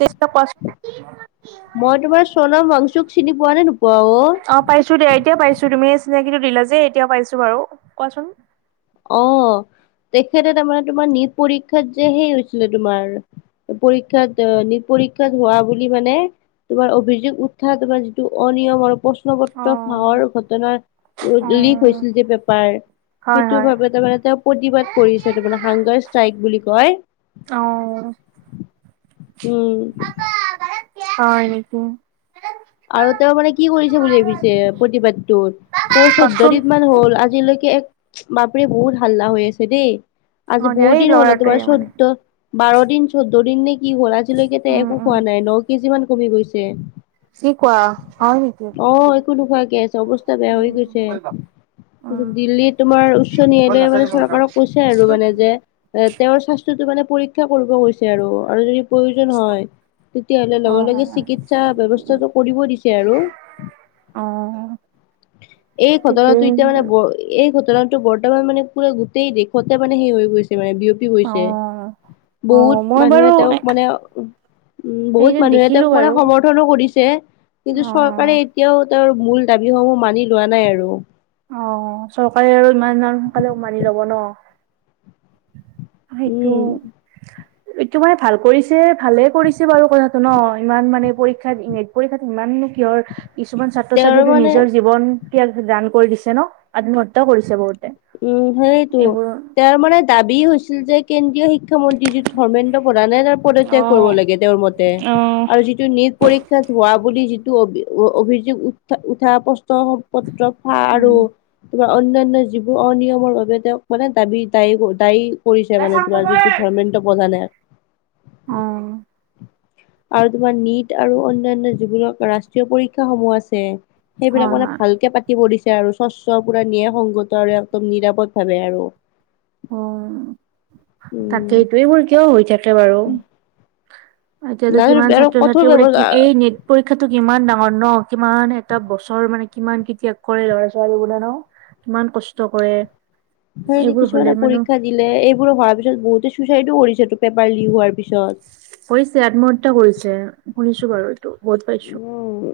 তেইছটা কোৱাচোন মই তোমাৰ চনাম ৱাংচুক চিনি পোৱা নে নোপোৱা অ পাইছো দে এতিয়া পাইছো তুমি চিনাকিটো দিলা যে এতিয়া পাইছো বাৰু কোৱাচোন অ তেখেতে তাৰমানে তোমাৰ নিট পৰীক্ষাত যে সেই হৈছিলে তোমাৰ পৰীক্ষাত অ নেট পৰীক্ষাত হোৱা বুলি মানে তোমাৰ অভিযোগ উত্থাত তোমাৰ যিটো অনিয়ম আৰু প্ৰ শ্ন অ পত্ৰ ফাহৰ ঘটনাৰ অ লিক হৈছিল যে পেপাৰ হয় টো হয় ভাৱে তাৰমানে তেওঁ প্ৰতিবাদ কৰিছে তাৰমানে হাংগাৰ ষ্ট্ৰাইক বুলি কয় অ উম। হয় নেকি আৰু তেওঁ মানে কি কৰিছে বুলি ভাবিছে প্ৰতিবাদটোত তেওঁ চৈধ্য কোৱাচোন দিন মান হল আজিলৈকে এক বাপৰে বহুত হাল্লা হৈ আছে দেই অ আজি দিয়া বহু এই দিন হল এ ল'ৰাটোৱে তোমাৰ চ মানে ত বাৰ দিন চৈধ্য দিন নে কি হ'ল আজিলৈকে তে উম একো উম খোৱা নাই ন কেজিমান কমি গৈছে কি কোৱা হয় নেকি অ একো নোখোৱাকে আছে অৱস্থা বেয়া উম হৈ গৈছে দিল্লী তোমাৰ উচ্চ ন্যায়ালয়ে মানে চৰকাৰক কৈছে আৰু মানে যে এ তেওঁৰ স্বাস্থ্যতো মানে পৰীক্ষা কৰিব গৈছে আৰু আৰু যদি প্ৰয়োজন হয় তেতিয়াহলে অ লগে লগে অ চিকিৎসা ব্যৱস্থাটো কৰিব দিছে আৰু অ এই ঘটনাটো ঠিকেই এতিয়া মানে বাৰু বৰ এই ঘটনাটো বৰ্তমান মানে পুৰা গোটেই দেশতে মানে সেই হৈ গৈছে মানে বিয় পি অ গৈছে অ বহুত মই মানুহে বাৰু তেওঁক মানে উম বহুত হেৰিত মানুহে দেখিলো তেওঁক মানে বাৰু সমৰ্থনো কৰিছে কিন্তু অ চৰকাৰে এতিয়াও তাৰ মূল দাবীসমূহ মানি লোৱা নাই আৰু অ চৰকাৰে আৰু ইমান সোনকালে মানি লব ন সেইটো উম তোমাৰ ভাল কৰিছে ভালে কৰিছে বাৰু কথাটো ন ইমান মানে পৰীক্ষাত পৰীক্ষাত ইমাননো কিহৰ কিছুমান ছাত্ৰ তেওঁৰ ছাত্ৰ্ৰীো মানে নিজৰ জীৱন ত্যাগ দান কৰি দিছে ন আত্মহতা কৰিছে বহুতে উম সেইটো এইবোৰ তেওঁৰ মানে দাবী হৈছিল যে কেন্দ্ৰীয় শিক্ষ শিক্ষমন্ত্ৰী যি ধৰ্মেন্দ্ৰ প্ৰধানে তাৰ অ পদত্যাগ কৰিব লাগে তেওঁৰ মতে অ আৰুি নিট পৰীক্ষাত হোৱা বুলি যিটো অ অভিযোগ উঠ উঠা প্ৰশ্ন পত্ৰক আৰু উম তোমাৰ অনন্য়ানয় যিবোৰ অনিয়মৰ বাবে তেওঁক মানে দাবী দায়ী দায়ী কৰিছে অ মানে তোমাৰ যিটো ধৰ্মে্ৰ প্ৰধানে অ আৰু তোমাৰ নীট আৰু অনয়ান্য যীবনক ৰাষ্ট্ৰীয় পৰীক্ষা সমূহ আছে সেইবিলাক হয় মানে হয় ভালকে পাতি পৰিছে আৰু স্বচ্ছ পুৰা নিয়ে সংগত আৰু একদম নিৰাপদ ভাৱে আৰু অ উম তাকেইটোৱেই মোৰ কিয় হৈ থাকে বাৰু এতিয়াতো নাই কিমান আৰু ছাত্ৰ কঠোৰ ছাত্ৰী বোৰে কি ব্যৱস্থা এই নেট পৰীক্ষাটো কিমান ডাঙৰ ন কিমান এটা বছৰ মানে কিমান কেতিয়া কৰে ল'ৰা ছোৱালী বোান কিমান কষ্ট কৰে হয় এইবোৰ হলে কিছুমানানে মানে পীক্ষা দিলে এইবোৰো ভাৰ পিছত বহুতে চুইছাইডো কৰিছেটো পেপাৰ লিক হোৱাৰ পিছত কৰিছে আত্মহত্যা কৰিছে শুনিছো বাৰু বহত উম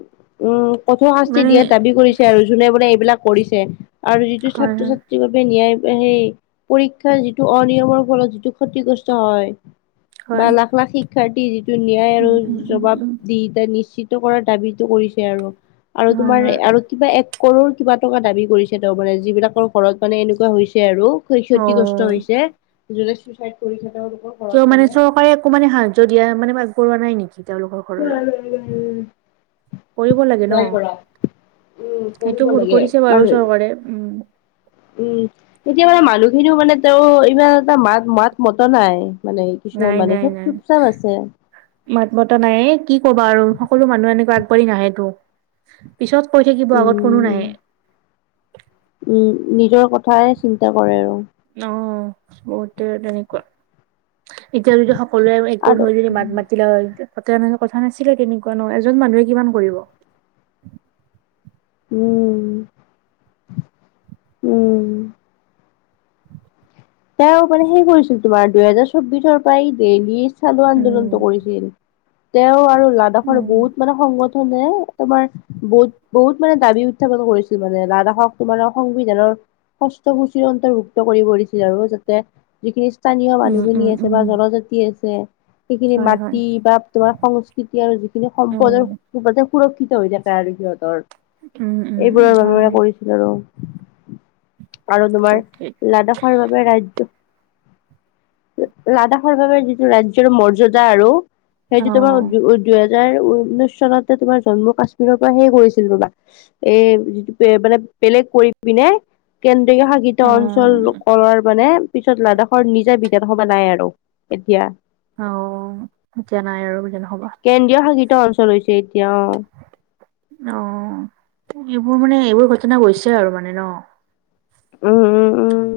উম কঠোৰ শাস্তি মানে দিয়াত দাবী কৰিছে আৰু যোনে বোনে এইবিলাক কৰিছে আৰু যিটো হয় ছাত্ৰ হয় ছাত্ৰীৰ বাবে নায় সেই পৰীক্ষাৰ যিটো অনিয়মৰ ফলত যিটো ক্ষতিগ্ৰস্ত হয় হয় বা লাখ লাখ শিক্ষাৰ্থী যিটো ন্যায় আৰু উম উম উম জবাব উম দি এয়া নিশ নিশ্চিত কৰাৰ দাবীটো কৰিছে আৰু আৰু হয় তোমাৰ হয় আৰু কিবা এক কৰৰ কিবা টকা দাবী কৰিছে তেওঁ মানে যিবিলাকৰ ঘৰত মানে এনেকুৱা হৈছে আৰু অ ক্ষতিগ্ৰস্ত হৈছে যনে চুচাইড কৰিছে তেওঁলোকক কিয় মানে চৰকাৰে একো মানে সাহায্য দিয়া মানে আগবঢ়োৱা নাই নেকি তেওঁলোকৰ ঘৰলৈ উম কৰিব লাগে ন নাই কৰা উম সেইটো পঢ়িব ভুল লাগে কৰিছে বাৰু মানুহ চৰকাৰে উম উম তেতিয়া মানে মানুহখিনিও মানে তেওঁ ইমান এটা মাত মাত মত নাই মানে কিছুমান নাই মানে নাই চব নাই চুপ চাপ আছে মাত বতা নাই কি কবা আৰু সকলো মানুহ এনেকা আগবাঢ়ি নাহেটোো পিছত কৈ থাকিব আগত কোনো উম নাহে উম নিজৰ কথাই চিন্তা কৰে আৰু অ বট নকুৱোৱা এতিয়া যদি সকলোৱে একো আৰু হৈ যদি মাত মাতি পতিা প ম কথা নাছিলে তেনেকুৱা নো এজন মানুহে কিমান কৰিব উম উম তেওঁ মানে সেই কৰিছিল তোমাৰ দুহেজাৰ চৌবিশৰ পৰাই দিললি চালু আন্দোলনটো কৰিছিল তেওঁ আৰু লাডাখৰ বহুত মানে সংগঠনে তোমাৰ বহুত বহুত মানে দাবী উত্থাপন কৰিছিল মানে লাডাখক তোমাৰে সংবিধানৰ সষ্টভুচিৰ অন্তৰ্ভুক্ত কৰি কৰি ছিল আৰু যাতে যিখিনি স্থানীয় মানুহখিনি আছে বা জনজাতি আছে সেইখিনি মাটি বা তোমাৰ সংস্কৃতি আৰু যিখিনি সম্পদৰ সুৰক্ষিত হৈ থাকে আৰু সিহঁতৰ এইবোৰৰ বাবে মানে কৰি আৰু আৰু তোমাৰ লাডাখৰ বাবে ৰাজ্য লাডাখৰ বাবে যিটো ৰাজ্যৰ মৰ্যদা আৰু সেইটো তোমাৰ দুহেজাৰ ঊনৈশ চনতে তোমাৰ জন্মু কাশ্মীৰৰ পৰা সেই কৰিছিল ৰবা এই যিটো মানে বেলেগ কৰি পিনে কেন্দ্ৰীয় শাসিত অঞ্চল কৰাৰ মানে পিছত লাডাখৰ নিজা বি বিধানসভা নাই আৰু এতিয়া অ এতিয়া নাই আৰু বিধানসভা কেন্দ্ৰীয় শাসিত অঞ্চল হৈছে এতিয়া অ অ এইবোৰ মানে এইবোৰ ঘটনা গৈছে আৰু মানে ন উম উম উম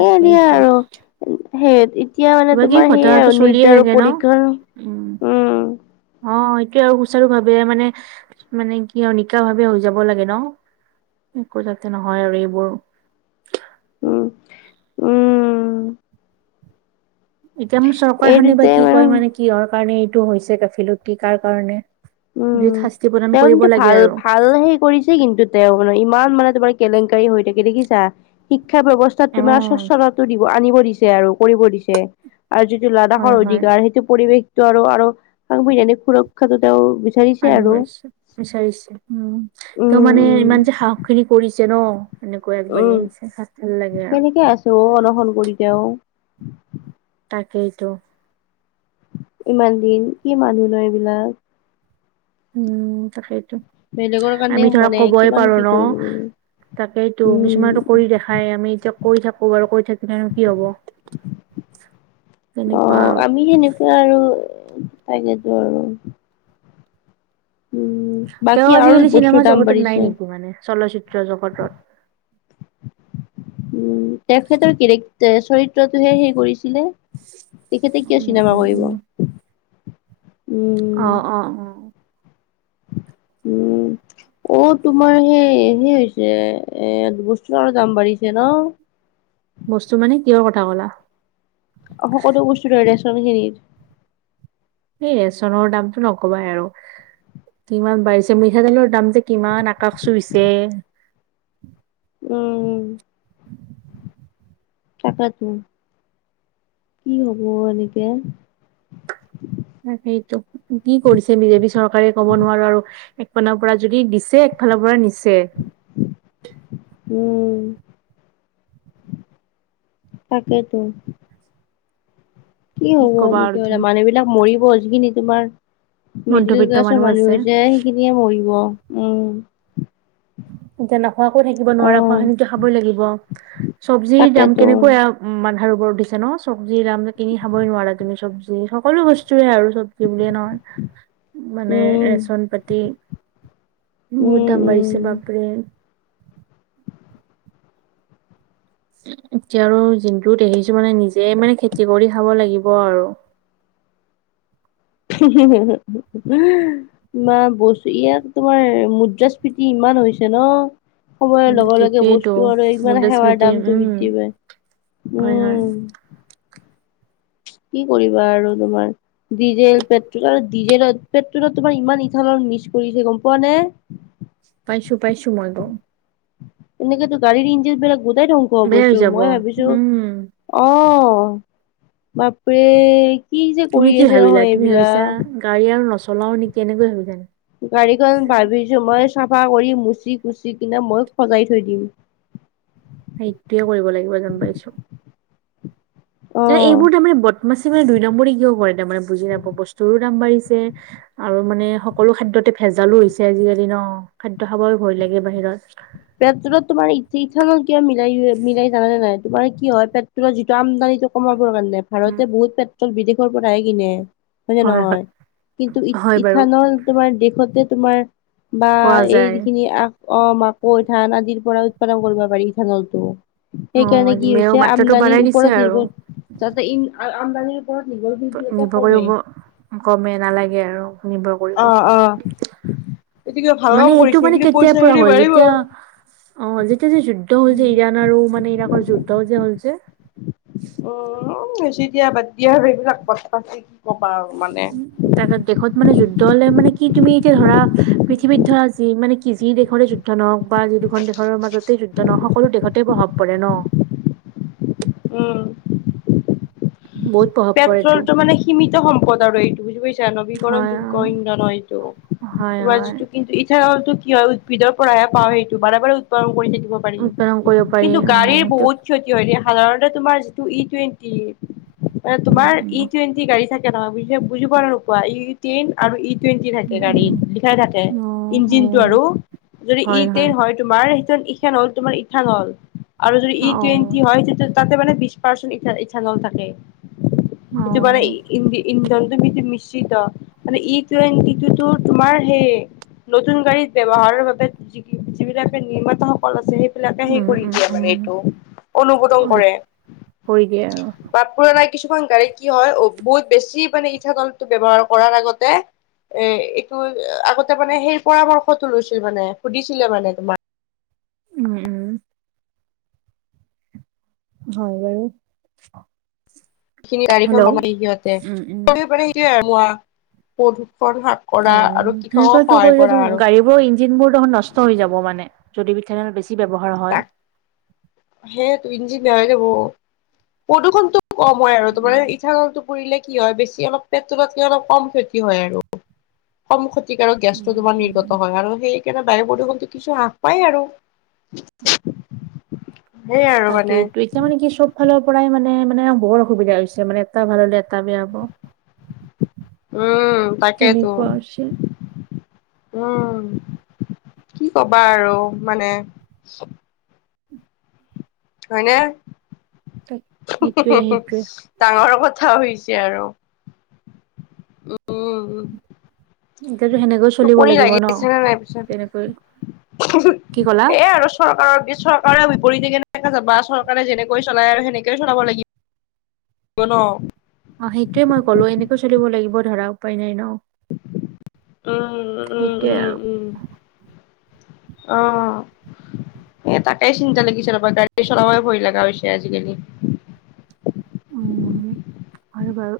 এ দিয়া আৰু সেই এতিয়া মানে কিবা কিবি তোমাৰ সেইয়া ঘটনাটো আৰু চলিয়ে নিট আৰু থাকে ন পৰীক্ষাৰ উম অ এইটোৱে আৰু সুচাৰু ভাৱে মানে মানে কি আৰু নিকা ভাবে হৈ যাব লাগে ন একো যাতে নহয় আৰু এইবোৰ উম উম এতিয়া মোৰ এই চৰকাৰখনে বা দুটাই কি কয় মানে কিহৰ কাৰণে এইটো হৈছে গাফিলতি কাৰ কাৰণে বিধ উম শাস্তি প্ৰদান তেওঁ কৰিব কিন্তু লাগে ভাল আৰু ভাল সেই কৰিছে কিন্তু তেওঁ মানে ইমান মানে তোমাৰ কেলেংকাৰী হৈ থাকে দেখিছা শিক্ষা ব্যৱস্থাত অ তোমাৰ স্বচ্ছতাটো দিব আনিব দিছে আৰু কৰিব দিছে আৰু যিটো হয় লাডাখৰ হয় অধিকাৰ সেইটো পৰিৱেশটো আৰু আৰু আগ বিৰিনী সুৰক্ষা যে তেওঁৰ আগ বাঢ়িছে বিচাৰিছে উম ত উম মানে উম ইমান যে সাহস খিনি কৰিছে ন এনেকুৱাই আগবাঢ়ি আহিছে ভাল লাগে আৰু তেওঁ অনসন কৰি তেওঁ তাকেইতো ইমান দিন কি মানুহ ন এইবিলাক উম তাকেইটো বেলেগৰ কাৰণে আমি ধৰা মানে কবই কিমান পাৰো কি ন কৰিব তাকেইতো উম কিছুমানতো কৰি দেখাই আমি এতিয়া কৈ থাকো বাৰু কৈ থাকিলেনো কি হব অ তেনেকুৱা আৰু আমি সেনেকুৱা আৰু তাকেইতো আৰু উম, তেওঁ বাকী আৰু আজিকালি চিনেমা বস্তুৰ দাম জগতত বাঢ়িছে। নাই নেকি মানে চলচ্চিত্ৰ জগতত উম তেখেতৰ কেৰেক্টাৰ চৰিত্ৰটোহে সেই কৰিছিলে তেখেতে কিয় উম চিনেমা উম কৰিব উম অ উম, অ অ উম অ তোমাৰ সেই সেই হৈছে এ বস্তু আৰু দাম বাঢ়িছে ন বস্তু মানে কিহৰ কথা ক'লা সকলো বস্তু ধৰে ৰেচন খিনিৰ এই ৰেচনৰ দামটো নকমাই আৰু কিমান বাঢ়িছে মিঠাতেলৰ দাম যে কিমান আকাশ চুইছে উম'। তাকেটো, কি হ'ব এনেকে? তাকেইতো, কি কৰিছে বিজেপি চৰকাৰে ক'ব নোৱাৰোঁ আৰু। একপানৰ পৰা যদি দিছে, একফালৰ পৰা নিছে। উম', তাকেইতো। কি হ'ব কবা আৰু এনেকে হলে? তুমি মানুহবিলাক মৰিব, যিখিনি তোমাৰ মিডিল মধ্যবিত্ত ক্লাছৰ মানুহ আছে হৈছে, সেইখিনিয়ে মৰিব, উম। এতিয়া নাখোৱাকৈ থাকিব নোৱাৰা, অ' খোৱা-খিনিটো খাবই লাগিব। চব্জিৰ দাম তাকেতো। কেনেকুৱা আও? উম, মাথাৰ ওপৰত উঠিছে ন, চব্জি দাম যে কিনি খাবই নোৱাৰা তুমি চব্জি, সকলো বস্তুৰে আৰু চব্জি বুলিয়ে নহয়। [unintelligible] মানে, উম, ৰেচন-পাতি বহুত উম, দাম উম। বাঢ়িছে, বাপৰে! এতিয়া আৰু যোনটো দেখিছোঁ মানে, নিজে মানে খেতি কৰি খাব লাগিব আৰু। [unintelligible] ইমান বস্তু, ইয়াত তোমাৰ মুদ্ৰাস্ফীতি ইমান হৈছে ন? সময়ৰ উম, লগ-লগে সেইটোৱেইটো বস্তু আৰু ইমান সেৱাৰ মুদ্ৰাস্মৃতি দামটো উম, বৃদ্ধি পায়। হয়, হয়, উম'। কি কৰিবা আৰু তোমাৰ? ডিজেল, পেট্ৰ'ল আৰু ডিজেলত, পেট্ৰ'লত তোমাৰ ইমান ইথানল মিছ কৰিছে, গম পোৱা নে? পাইছোঁ পাইছোঁ, মই বাও। এনেকেতো গাড়ীৰ ইঞ্জিনবিলাক গোটেই ধ্বংস বেয়া হৈ হ'বছো, যাব মই ভাবিছো উম, অ', বাপৰে! কি যে তুমি কৰি কি আছে ভাবিলা নহয় তুমি ভাবিছা এইবিলাক! গাড়ী আৰু নচলাও নেকি, এনেকৈ ভাবি থাকে। গাড়ীখন ভাবিছোঁ, মই চাফা কৰি মুচি-কুচি কিনে মই সজাই থৈ দিম। এইটোয়ে কৰিব লাগিব, গম পাইছোঁ। এ, অ', এইবোৰ তাৰমানে বদমাচি মানে দুই নম্বৰী কিয় কৰে, তাৰমানে বুজি নাপাওঁ। বস্তুৰো দাম বাঢ়িছে। আৰু মানে সকলো খাদ্যতে ভেজালো হৈছে আজিকালি ন, খাদ্য খাবই ভয় লাগে বাহিৰত। পেট্ৰ'লত তোমাৰ ইথানল কিয় মিলাই মিলাই, জানানে নাই? তোমাৰ কি হয় পেট্ৰ'লৰ যিটো আমদানি কমাবৰ কাৰণে। ভাৰতে উম, বহুত পেট্ৰ'ল বিদেশৰ পৰাহে কিনে। হয় নে নহয়, কিন্তু হয়, বাৰু ই-ইথানল তোমাৰ দেশতে তোমাৰ বা পোৱা যায় এইখিনি আ-অমাক কৈ-থান আদিৰ পৰা উৎপাদন কৰিব পাৰি ইথানলটো। সেইকাৰণে অ', কি মেয়ৰ হৈছে, মাত্ৰাটো আমদানিৰ বাঢ়াই দিছে ওপৰত আৰু নিৰ্ভৰ যাতে আমদানিৰ ওপৰত নিজৰ [unintelligible] কমে গমে নালাগে আৰু, নিৰ্ভৰ কৰিব। অ', অ'। মানে, কিবা ভাল কাম এইটো কৰিছে মানে এইখিনি পইচা কেতিয়াৰ পৰা খিনি হ'ল বাঢ়িব। এতিয়া অ', যেতিয়া যে যুদ্ধ হ'ল যে, উম ইৰাণ আৰু মানে ইৰাকৰ যুদ্ধ যে হল যে উম' বেছি দিয়া, বাদ দিয়া আৰু সেইবিলাক কথা কি কবা আৰু মানে। তাৰ দেশত মানে যুদ্ধ হলে মানে, কি তুমি এতিয়া ধৰা পৃথিৱীত ধৰা যি মানে, কি যি দেশৰে যুদ্ধ নহওক বা যি দুখন দেশৰ মাজতেই যুদ্ধ নহওক সকলো দেশতেই প্ৰভাৱ পৰে ন। উম। বহুত প্ৰভাৱ পৰেতো পেট্ৰ'লটো মানে সীমিত সম্পদ আৰু এইটো বুজি পাইছা, হয় নবীকৰণযোগ্য অ ইন্ধনৰ এইটো হয়। হয় যিটো কিন্তু ইথানলটো কি হয়, উদ্ভিদৰ পৰাহে পাওঁ। সেইটো বাৰে বাৰে উৎপাদন কৰি থাকিব পাৰি, উৎপাদন কৰিব পাৰি কিন্তু উম গাড়ীৰ সেইটো বহুত ক্ষতি হয় দিয়া, সাধাৰণতে তোমাৰ যিটো ই-টুৱেন্টি এ উম তোমাৰ ই টুৱেণ্টি গাড়ী থাকে নহয় বুছে বুজিব নোপোৱা ই টেইন আৰু ই টুৱেণ্টি উম থাকে উম গাড়ীত উম লিখাই থাকে অ অ ইঞ্জিন টো আৰু যদি ইটেন হয়। তোমাৰ সেই ইখান হ'ল তোমাৰ ইথান হল আৰু যদি ই টুৱেণ্টি অ হয় তেতিয়া তাতে মানে বিশ পাৰ্চেন ইথান'ল থাকে ইটো মানে অ ইন্ধন তুমি মিশ্ৰিত মানে ই টুইনটি ইটো তোমাৰ সেই নতুন গাড়ীত ব্যৱহাৰৰ বাবে যিবিলাকে নিৰ্মাত সকল আছে সেই বিলাকে উম, সেই কৰি উম, দিয়ে মানে উম, এইটো অনুমোদন কৰি কৰে কৰি দিয়ে আৰু বা পুৰণা কিছুমান গাড়ী কি হয় বহুত বেছি মানে ইঠা দলটো ব্যৱহাৰ কৰাৰ আগতে এ এইটো আগতে মানে সেই পৰামৰ্শটো লৈছিল মানে সুধিছিলে মানে তোমাৰ উম, উম। হয় বাৰু। খিন গাড়ীখন হেল্ল' বন [unintelligible] সিহতে উম, উম, কৰিব প স পধু অ', সেনেক তো কৰিলে ত গাড়ীবোৰো দিনবোৰ দেখোন নষ্ট হৈ যাব মানে যদি ইঠানল বেছি ব্যৱহাৰ হয়। সেই তো ইঞ্জিন হৈ যাব প্ৰদূষণতটো কম হয় আৰু উম। তোমাৰ ইথান'ল লে কি হয় বেছি অলপ পেট্ৰল'তকৈ অলপ কম ক্ষতি হয় আৰু ক্ষতিকাৰক গেছটো উম, তোমাৰ উম, নিৰ্গত হয় আৰু সেইকাৰণে বায়ু প্ৰদূষণতো কিছু হ্ৰাস পায় আৰু। [inaudible] আৰু তাকেটো মানে এইটো এতিয়া মানে কি চব ফালৰ পৰাই মানে, মানে বৰ অসুবিধা হৈছে মানে এটা ভাল হ'লে এটা বেয়া হ'ব। [inaudible] উম তাকেইেতো। তেনেকুৱা হৈছে উম কি কবা আৰু মানে। হয়নে। [inaudible] সেইটোয়ে [unintelligible] ডাঙৰ কথা হৈছে আৰু উ উম উ। এতিয়াতো সেনেকৈ চলিব টোপনি লাগিব লাগিছে ন নাই পিছত তেনেকৈ কি ক'লা? এ আৰু চৰকাৰক চৰকাৰে বিপৰীতে কেনে যাবা চৰকাৰে যেনেকৈ চলাই আৰু সেনেকে চলাব লাগিব। কোনো। অ', সেইটোয়ে মই ক'লো এনেকৈ চলিব লাগিব ধৰা উপায় নাই ন। উ উম, সেইটোয়ে উম, আৰু উম। অ'। এ তাকাই চিন্তা লাগিছে ৰপা গাড়ীতো চলাব ভয় লগা হৈছে আজিকালি। উম হয় বাৰু।